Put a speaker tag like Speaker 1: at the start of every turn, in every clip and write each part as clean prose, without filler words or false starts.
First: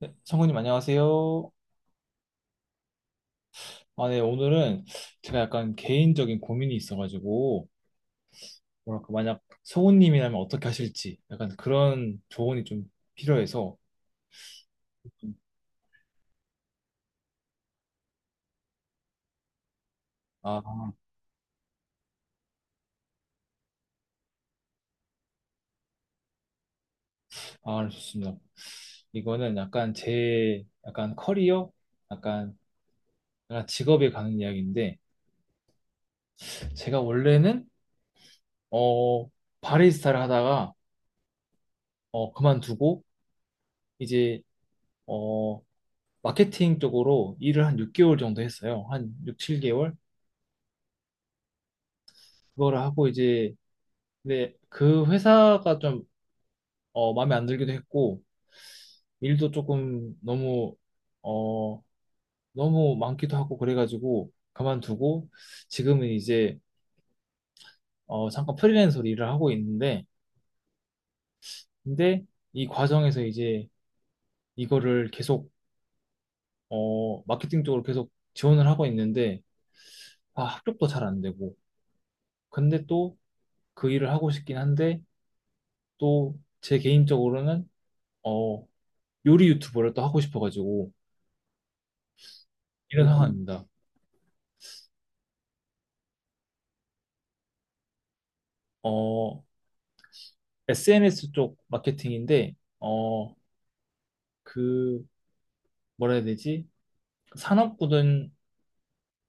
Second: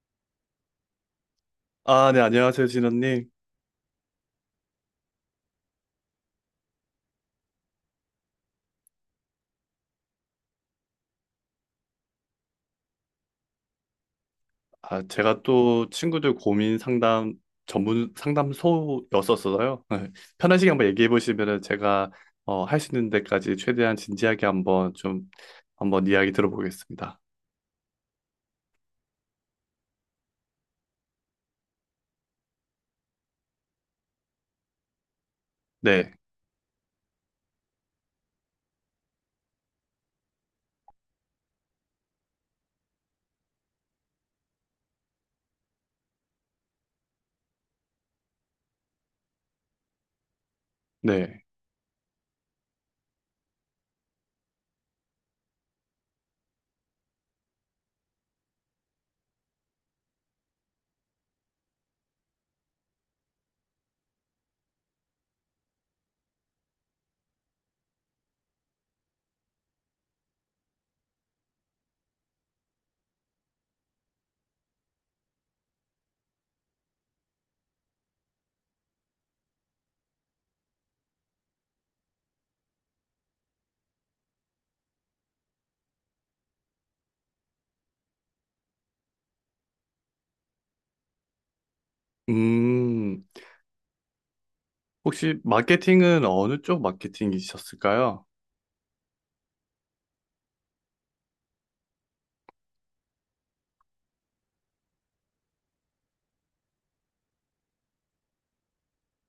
Speaker 1: 네, 성우님 안녕하세요.
Speaker 2: 아, 네, 안녕하세요, 진원님.
Speaker 1: 아, 네, 오늘은 제가 약간 개인적인 고민이 있어가지고, 뭐랄까, 만약 성우님이라면 어떻게 하실지, 약간 그런 조언이 좀 필요해서,
Speaker 2: 아, 제가 또 친구들 고민 상담 전문 상담소였었어서요. 편하시게 한번
Speaker 1: 아,
Speaker 2: 얘기해 보시면은 제가 할 수 있는 데까지 최대한 진지하게 한번 좀 한번 이야기 들어보겠습니다.
Speaker 1: 아, 좋습니다. 이거는 약간 제, 약간 커리어? 약간, 약간 직업에 가는 이야기인데,
Speaker 2: 네,
Speaker 1: 제가 원래는, 어, 바리스타를 하다가, 그만두고, 이제, 어, 마케팅 쪽으로 일을 한 6개월 정도 했어요. 한 6, 7개월?
Speaker 2: 네.
Speaker 1: 그거를 하고 이제, 근데 그 회사가 좀 마음에 안 들기도 했고, 일도 조금 너무 어 너무 많기도 하고 그래가지고 그만두고, 지금은 이제 잠깐 프리랜서로 일을 하고 있는데, 근데 이 과정에서 이제 이거를 계속 마케팅 쪽으로 계속 지원을 하고 있는데, 합격도 잘 안 되고, 근데 또 그 일을 하고 싶긴 한데, 또 제 개인적으로는 어 요리 유튜버를 또 하고 싶어가지고 이런
Speaker 2: 음,
Speaker 1: 상황입니다.
Speaker 2: 혹시 마케팅은 어느 쪽 마케팅이셨을까요?
Speaker 1: 어, SNS 쪽 마케팅인데, 그, 뭐라 해야 되지? 산업군은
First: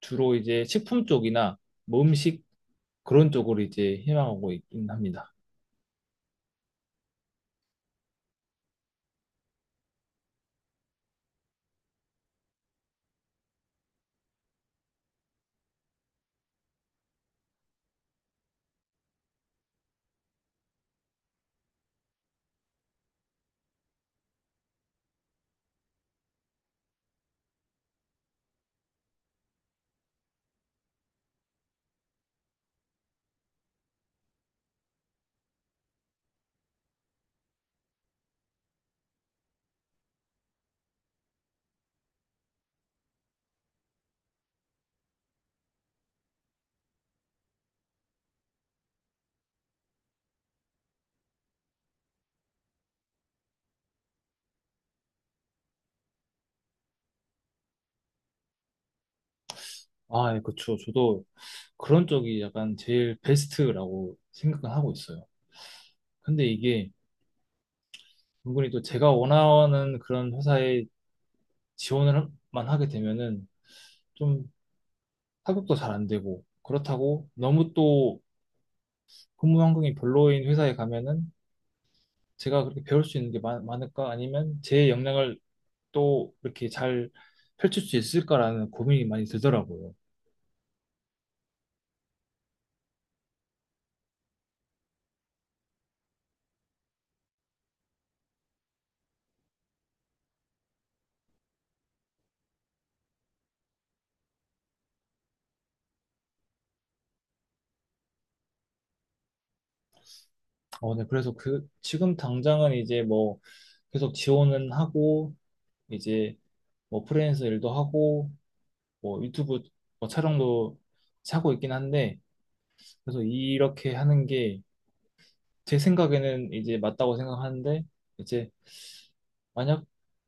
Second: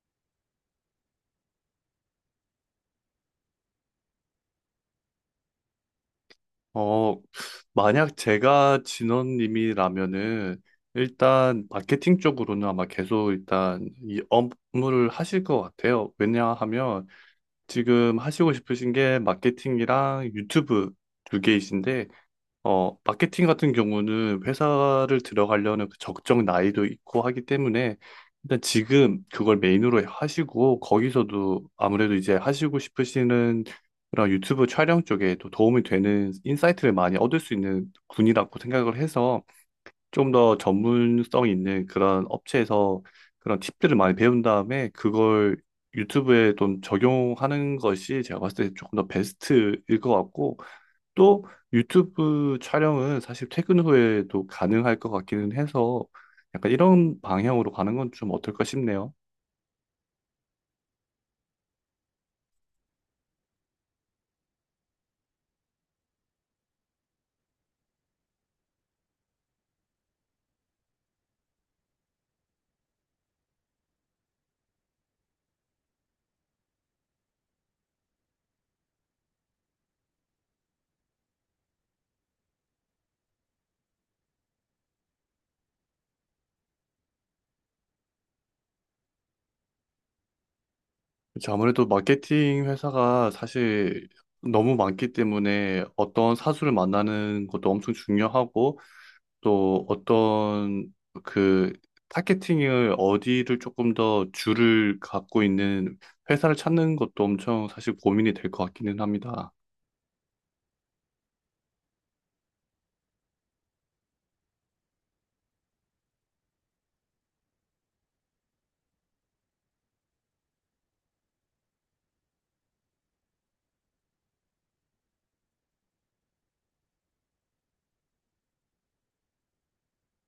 Speaker 1: 주로 이제 식품 쪽이나 뭐 음식 그런 쪽으로 이제 희망하고 있긴 합니다.
Speaker 2: 어, 만약 제가 진원님이라면은 일단 마케팅 쪽으로는 아마 계속 일단 이 업무를 하실 것 같아요. 왜냐하면 지금 하시고 싶으신 게 마케팅이랑 유튜브 두 개이신데 마케팅 같은 경우는 회사를 들어가려는 그 적정 나이도 있고 하기 때문에 일단 지금 그걸 메인으로 하시고, 거기서도 아무래도 이제 하시고 싶으시는 그런 유튜브 촬영 쪽에 또 도움이 되는 인사이트를 많이 얻을 수 있는 군이라고 생각을 해서, 좀 더 전문성 있는 그런 업체에서 그런 팁들을 많이 배운 다음에 그걸 유튜브에 좀 적용하는 것이 제가 봤을 때 조금 더 베스트일 것 같고, 또 유튜브 촬영은 사실 퇴근 후에도 가능할 것 같기는 해서 약간 이런 방향으로 가는 건 좀 어떨까 싶네요.
Speaker 1: 아, 예, 그쵸. 저도 그런 쪽이 약간 제일 베스트라고 생각은 하고 있어요. 근데 이게 은근히 또 제가 원하는 그런 회사에 지원을만 하게 되면은 좀 합격도 잘 안 되고, 그렇다고 너무 또 근무 환경이 별로인 회사에 가면은 제가 그렇게 배울 수 있는 게 많을까? 아니면 제 역량을 또 이렇게 잘 펼칠 수 있을까라는 고민이 많이 들더라고요.
Speaker 2: 그쵸, 아무래도 마케팅 회사가 사실 너무 많기 때문에 어떤 사수를 만나는 것도 엄청 중요하고, 또 어떤 그 타겟팅을 어디를 조금 더 줄을 갖고 있는 회사를 찾는 것도 엄청 사실 고민이 될 것 같기는 합니다.
Speaker 1: 네. 그래서 그, 지금 당장은 이제 뭐 계속 지원은 하고, 이제 뭐 프리랜서 일도 하고, 뭐 유튜브 뭐 촬영도 하고 있긴 한데, 그래서 이렇게 하는 게 제 생각에는 이제 맞다고 생각하는데, 이제 만약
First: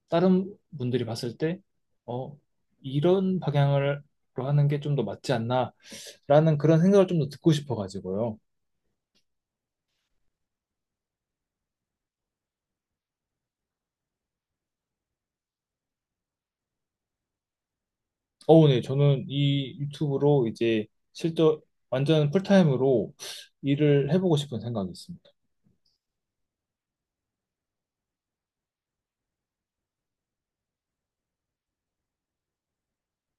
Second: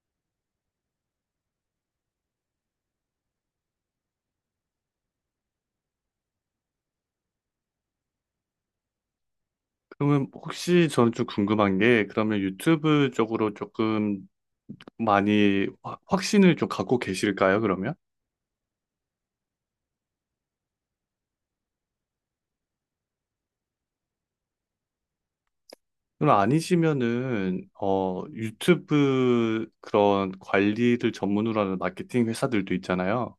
Speaker 1: 다른 분들이 봤을 때, 어, 이런 방향으로 하는 게 좀 더 맞지 않나? 라는 그런 생각을 좀 더 듣고 싶어가지고요.
Speaker 2: 그러면 혹시 저는 좀 궁금한 게, 그러면 유튜브 쪽으로 조금 많이 확신을 좀 갖고 계실까요, 그러면?
Speaker 1: 네, 저는 이 유튜브로 이제 실제 완전 풀타임으로 일을 해보고 싶은 생각이 있습니다.
Speaker 2: 그럼 아니시면은 유튜브 그런 관리를 전문으로 하는 마케팅 회사들도 있잖아요.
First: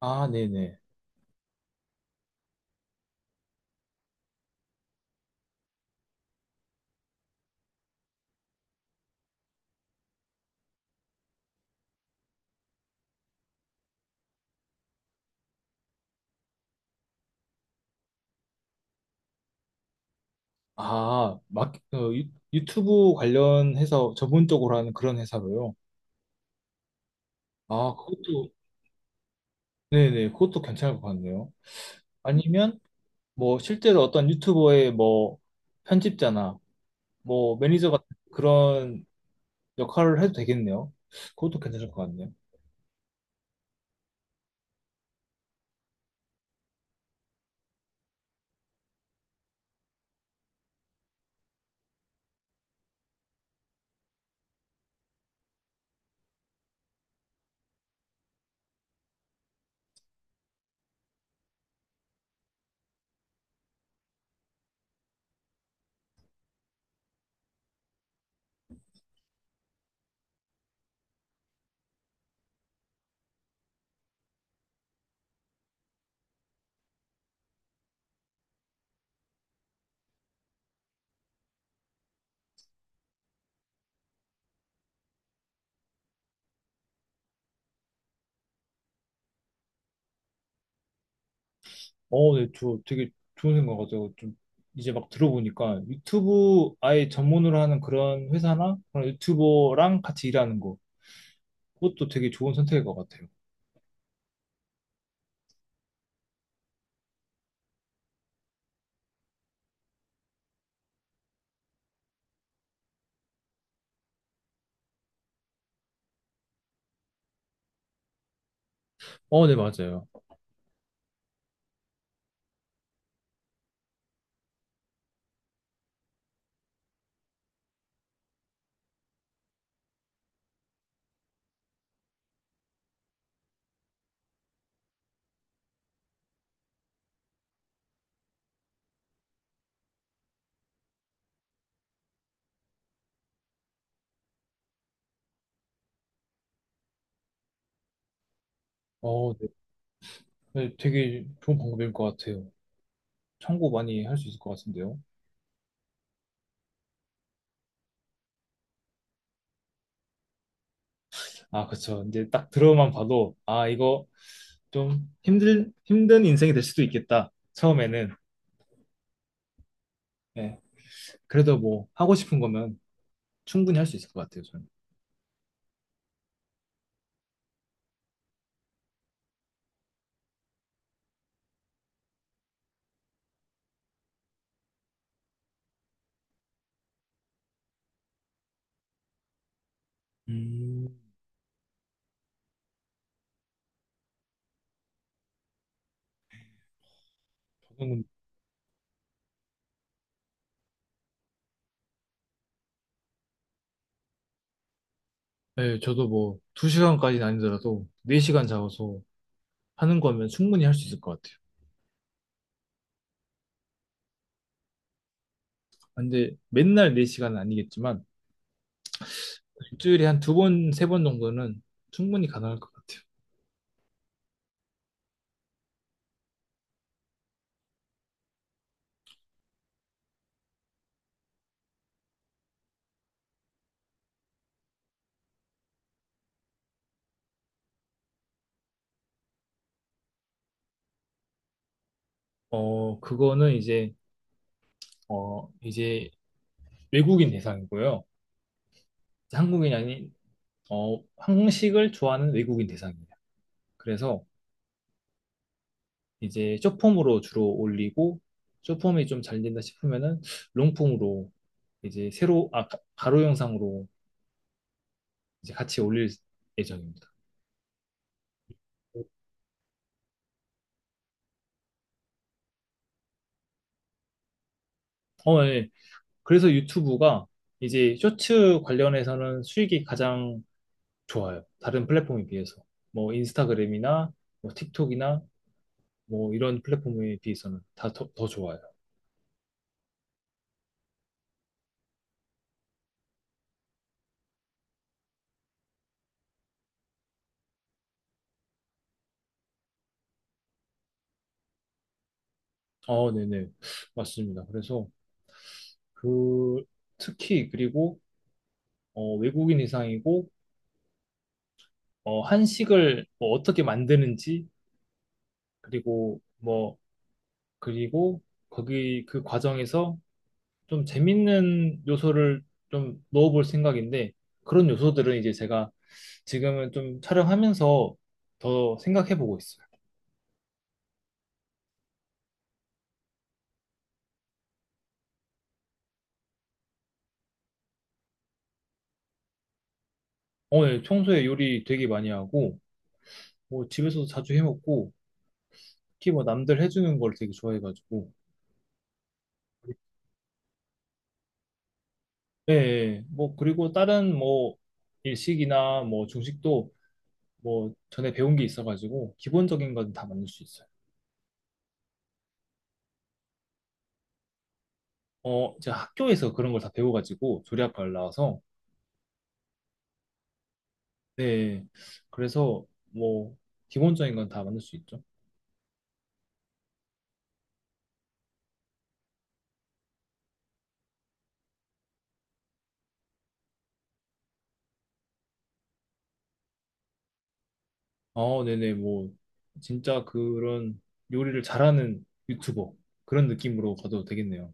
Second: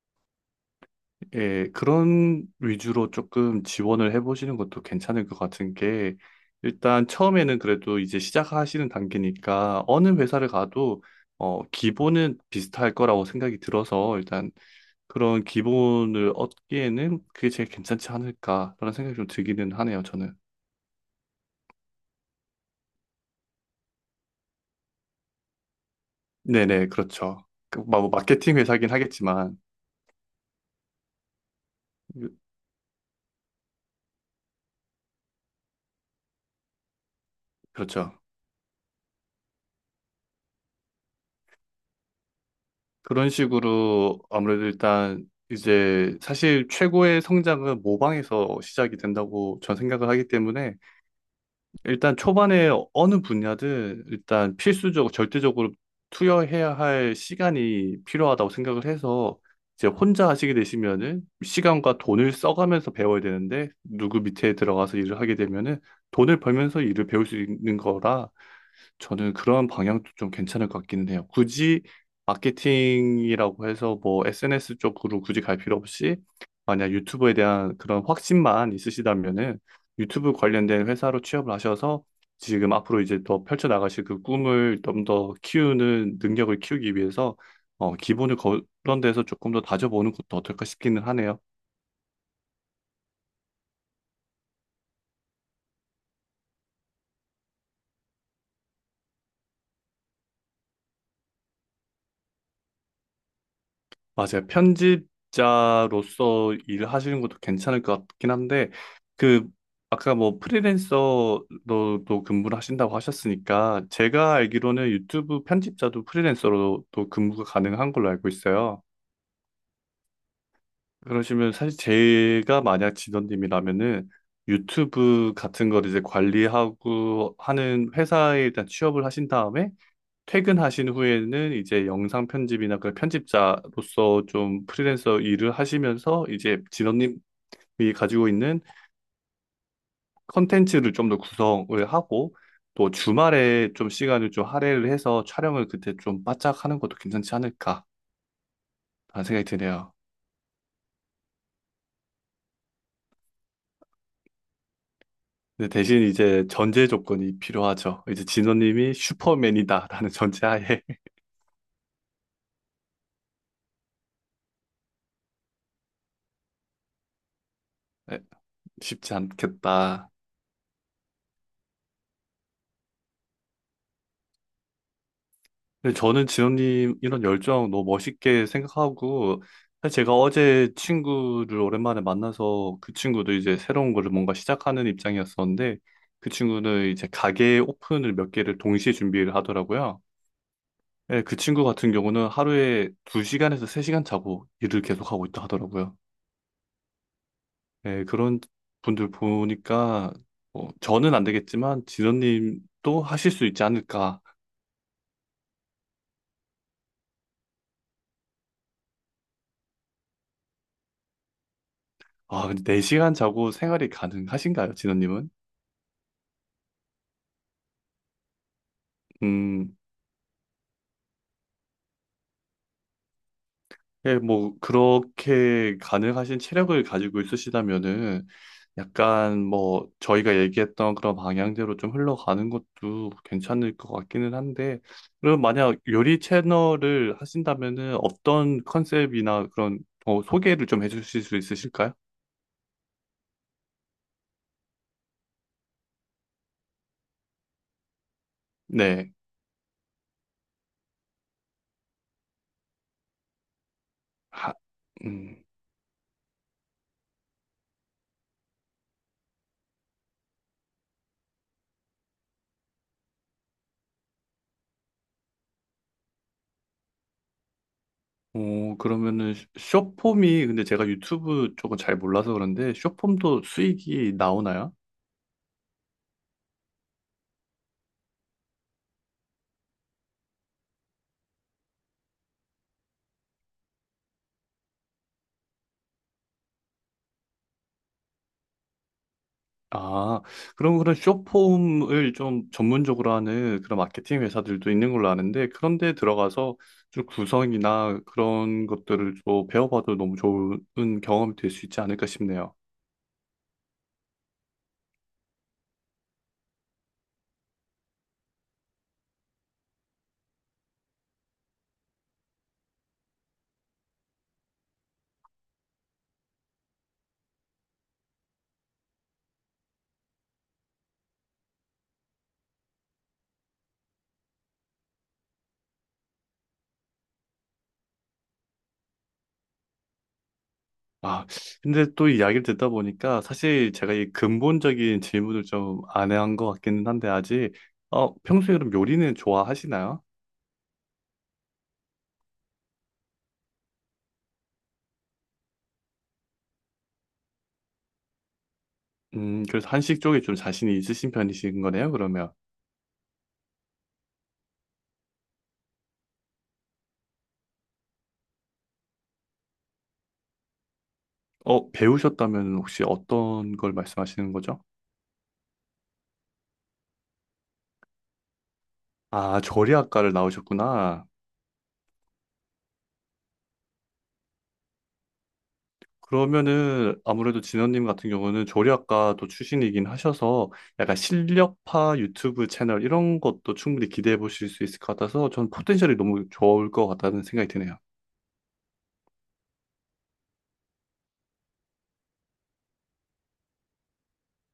Speaker 1: 아, 네네.
Speaker 2: 예, 그런 위주로 조금 지원을 해보시는 것도 괜찮을 것 같은 게, 일단 처음에는 그래도 이제 시작하시는 단계니까 어느 회사를 가도 기본은 비슷할 거라고 생각이 들어서, 일단 그런 기본을 얻기에는 그게 제일 괜찮지 않을까라는 생각이 좀 들기는 하네요, 저는.
Speaker 1: 아, 막, 유튜브 관련해서 전문적으로 하는 그런 회사로요.
Speaker 2: 네네, 그렇죠. 그,
Speaker 1: 아,
Speaker 2: 뭐,
Speaker 1: 그것도,
Speaker 2: 마케팅 회사긴 하겠지만,
Speaker 1: 네네, 그것도 괜찮을 것 같네요.
Speaker 2: 그-
Speaker 1: 아니면, 뭐, 실제로 어떤 유튜버의 뭐, 편집자나, 뭐, 매니저 같은
Speaker 2: 그렇죠.
Speaker 1: 그런 역할을 해도 되겠네요. 그것도 괜찮을 것 같네요.
Speaker 2: 그런 식으로 아무래도 일단 이제 사실 최고의 성장은 모방에서 시작이 된다고 전 생각을 하기 때문에, 일단 초반에 어느 분야든 일단 필수적으로 절대적으로 투여해야 할 시간이 필요하다고 생각을 해서, 이제 혼자 하시게 되시면은 시간과 돈을 써가면서 배워야 되는데 누구 밑에 들어가서 일을 하게 되면은 돈을 벌면서 일을 배울 수 있는 거라, 저는 그런 방향도 좀 괜찮을 것 같기는 해요. 굳이 마케팅이라고 해서 뭐 SNS 쪽으로 굳이 갈 필요 없이, 만약 유튜브에 대한 그런 확신만 있으시다면은 유튜브 관련된 회사로 취업을 하셔서 지금 앞으로 이제 더 펼쳐나가실 그 꿈을 좀 더 키우는 능력을 키우기 위해서, 기본을 그런 데서 조금 더 다져보는 것도 어떨까 싶기는 하네요.
Speaker 1: 네, 저 되게 좋은 생각 같아요. 좀 이제 막 들어보니까 유튜브 아예 전문으로 하는 그런 회사나 그런 유튜버랑 같이 일하는 거, 그것도 되게 좋은 선택일 것 같아요.
Speaker 2: 맞아요. 편집자로서 일하시는 것도 괜찮을 것 같긴 한데, 그, 아까 뭐 프리랜서로도 근무를 하신다고 하셨으니까, 제가 알기로는 유튜브 편집자도 프리랜서로도 근무가 가능한 걸로 알고 있어요.
Speaker 1: 네, 맞아요.
Speaker 2: 그러시면 사실 제가 만약 진원님이라면은 유튜브 같은 걸 이제 관리하고 하는 회사에 일단 취업을 하신 다음에, 퇴근하신 후에는 이제 영상 편집이나 그 편집자로서 좀 프리랜서 일을 하시면서, 이제 진원님이 가지고 있는 컨텐츠를 좀 더 구성을 하고, 또 주말에 좀 시간을 좀 할애를 해서 촬영을 그때 좀 바짝 하는 것도 괜찮지 않을까 하는 생각이
Speaker 1: 네,
Speaker 2: 드네요.
Speaker 1: 네, 되게 좋은 방법일 것 같아요. 참고 많이 할 수 있을 것 같은데요.
Speaker 2: 근데 대신 이제 전제 조건이 필요하죠. 이제 진원님이 슈퍼맨이다라는 전제하에.
Speaker 1: 아, 그쵸. 이제 딱 들어만 봐도, 아, 이거 좀 힘든 인생이 될 수도 있겠다. 처음에는.
Speaker 2: 쉽지 않겠다.
Speaker 1: 네, 그래도 뭐 하고 싶은 거면 충분히 할 수 있을 것 같아요, 저는.
Speaker 2: 근데 저는 지원님 이런 열정 너무 멋있게 생각하고, 사실 제가 어제 친구를 오랜만에 만나서, 그 친구도 이제 새로운 거를 뭔가 시작하는 입장이었었는데, 그 친구는 이제 가게 오픈을 몇 개를 동시에 준비를 하더라고요.
Speaker 1: 음,
Speaker 2: 예, 그 친구 같은 경우는 하루에 2시간에서 3시간 자고 일을 계속하고 있다 하더라고요.
Speaker 1: 저는
Speaker 2: 예, 그런 분들 보니까 저는 안 되겠지만 진원님도 하실 수 있지 않을까.
Speaker 1: 네, 저도 뭐, 두시간까지는 아니더라도, 4시간 잡아서 하는 거면 충분히 할 수 있을 것 같아요.
Speaker 2: 아, 근데 4시간 자고 생활이 가능하신가요, 진원님은?
Speaker 1: 근데 맨날 네시간은 아니겠지만,
Speaker 2: 음,
Speaker 1: 일주일에 한 2번, 3번 정도는 충분히 가능할 것 같아요.
Speaker 2: 예, 뭐, 그렇게 가능하신 체력을 가지고 있으시다면은 약간 뭐 저희가 얘기했던 그런 방향대로 좀 흘러가는 것도 괜찮을 것 같기는 한데, 그럼 만약 요리 채널을 하신다면은 어떤 컨셉이나 그런, 소개를 좀 해주실 수 있으실까요?
Speaker 1: 그거는 이제, 이제 외국인 대상이고요.
Speaker 2: 네.
Speaker 1: 이제 한국인이 아닌, 한국식을 좋아하는 외국인 대상이에요. 그래서
Speaker 2: 하, 음.
Speaker 1: 이제 숏폼으로 주로 올리고, 숏폼이 좀 잘 된다 싶으면은, 롱폼으로 이제 새로, 아, 가로 영상으로 이제 같이 올릴 예정입니다.
Speaker 2: 그러면은, 쇼폼이, 근데 제가 유튜브 쪽은 잘 몰라서 그런데, 쇼폼도 수익이 나오나요?
Speaker 1: 예. 그래서 유튜브가 이제 쇼츠 관련해서는 수익이 가장 좋아요. 다른 플랫폼에 비해서. 뭐 인스타그램이나 뭐 틱톡이나 뭐 이런 플랫폼에 비해서는 다 더 좋아요.
Speaker 2: 아, 그럼 그런 숏폼을 좀 전문적으로 하는 그런 마케팅 회사들도 있는 걸로 아는데, 그런데 들어가서 좀 구성이나 그런 것들을 좀 배워봐도 너무 좋은 경험이 될 수 있지 않을까 싶네요.
Speaker 1: 네네. 맞습니다. 그래서 그 특히 그리고 외국인 이상이고 한식을 뭐 어떻게 만드는지 그리고 뭐 그리고 거기 그 과정에서 좀 재밌는 요소를 좀 넣어볼 생각인데 그런 요소들은 이제 제가 지금은 좀 촬영하면서 더 생각해보고 있어요.
Speaker 2: 아, 근데 또 이야기를 듣다 보니까 사실 제가 이 근본적인 질문을 좀 안 한 것 같기는 한데, 아직, 평소에 그럼 요리는 좋아하시나요?
Speaker 1: 오늘 평소에 요리 되게 많이 하고 뭐 집에서도 자주 해먹고 특히 뭐 남들 해주는 걸 되게 좋아해가지고.
Speaker 2: 그래서 한식 쪽에 좀 자신이 있으신 편이신 거네요, 그러면.
Speaker 1: 예, 예. 뭐 그리고 다른 뭐 일식이나 뭐 중식도 뭐 전에 배운 게 있어가지고 기본적인 건 다 만들 수 있어요.
Speaker 2: 배우셨다면 혹시 어떤 걸 말씀하시는 거죠?
Speaker 1: 제가 학교에서 그런 걸 다 배워가지고 조리학과를 나와서.
Speaker 2: 아, 조리학과를 나오셨구나.
Speaker 1: 네. 그래서 뭐 기본적인 건 다 만들 수 있죠.
Speaker 2: 그러면은 아무래도 진원님 같은 경우는 조리학과도 출신이긴 하셔서 약간 실력파 유튜브 채널 이런 것도 충분히 기대해 보실 수 있을 것 같아서, 전 포텐셜이 너무 좋을 것 같다는 생각이 드네요.
Speaker 1: 아, 네네. 뭐 진짜 그런 요리를 잘하는 유튜버 그런 느낌으로 가도 되겠네요.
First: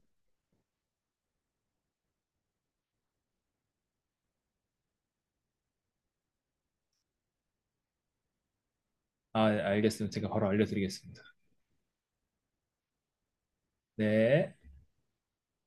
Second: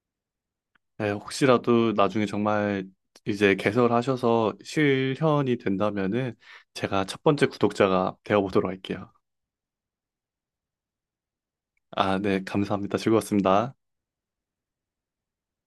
Speaker 2: 네, 혹시라도 나중에 정말 이제 개설하셔서 실현이 된다면은 제가 첫 번째 구독자가 되어 보도록 할게요.
Speaker 1: 아, 알겠습니다. 제가 바로 알려드리겠습니다.
Speaker 2: 아, 네, 감사합니다. 즐거웠습니다.
Speaker 1: 네.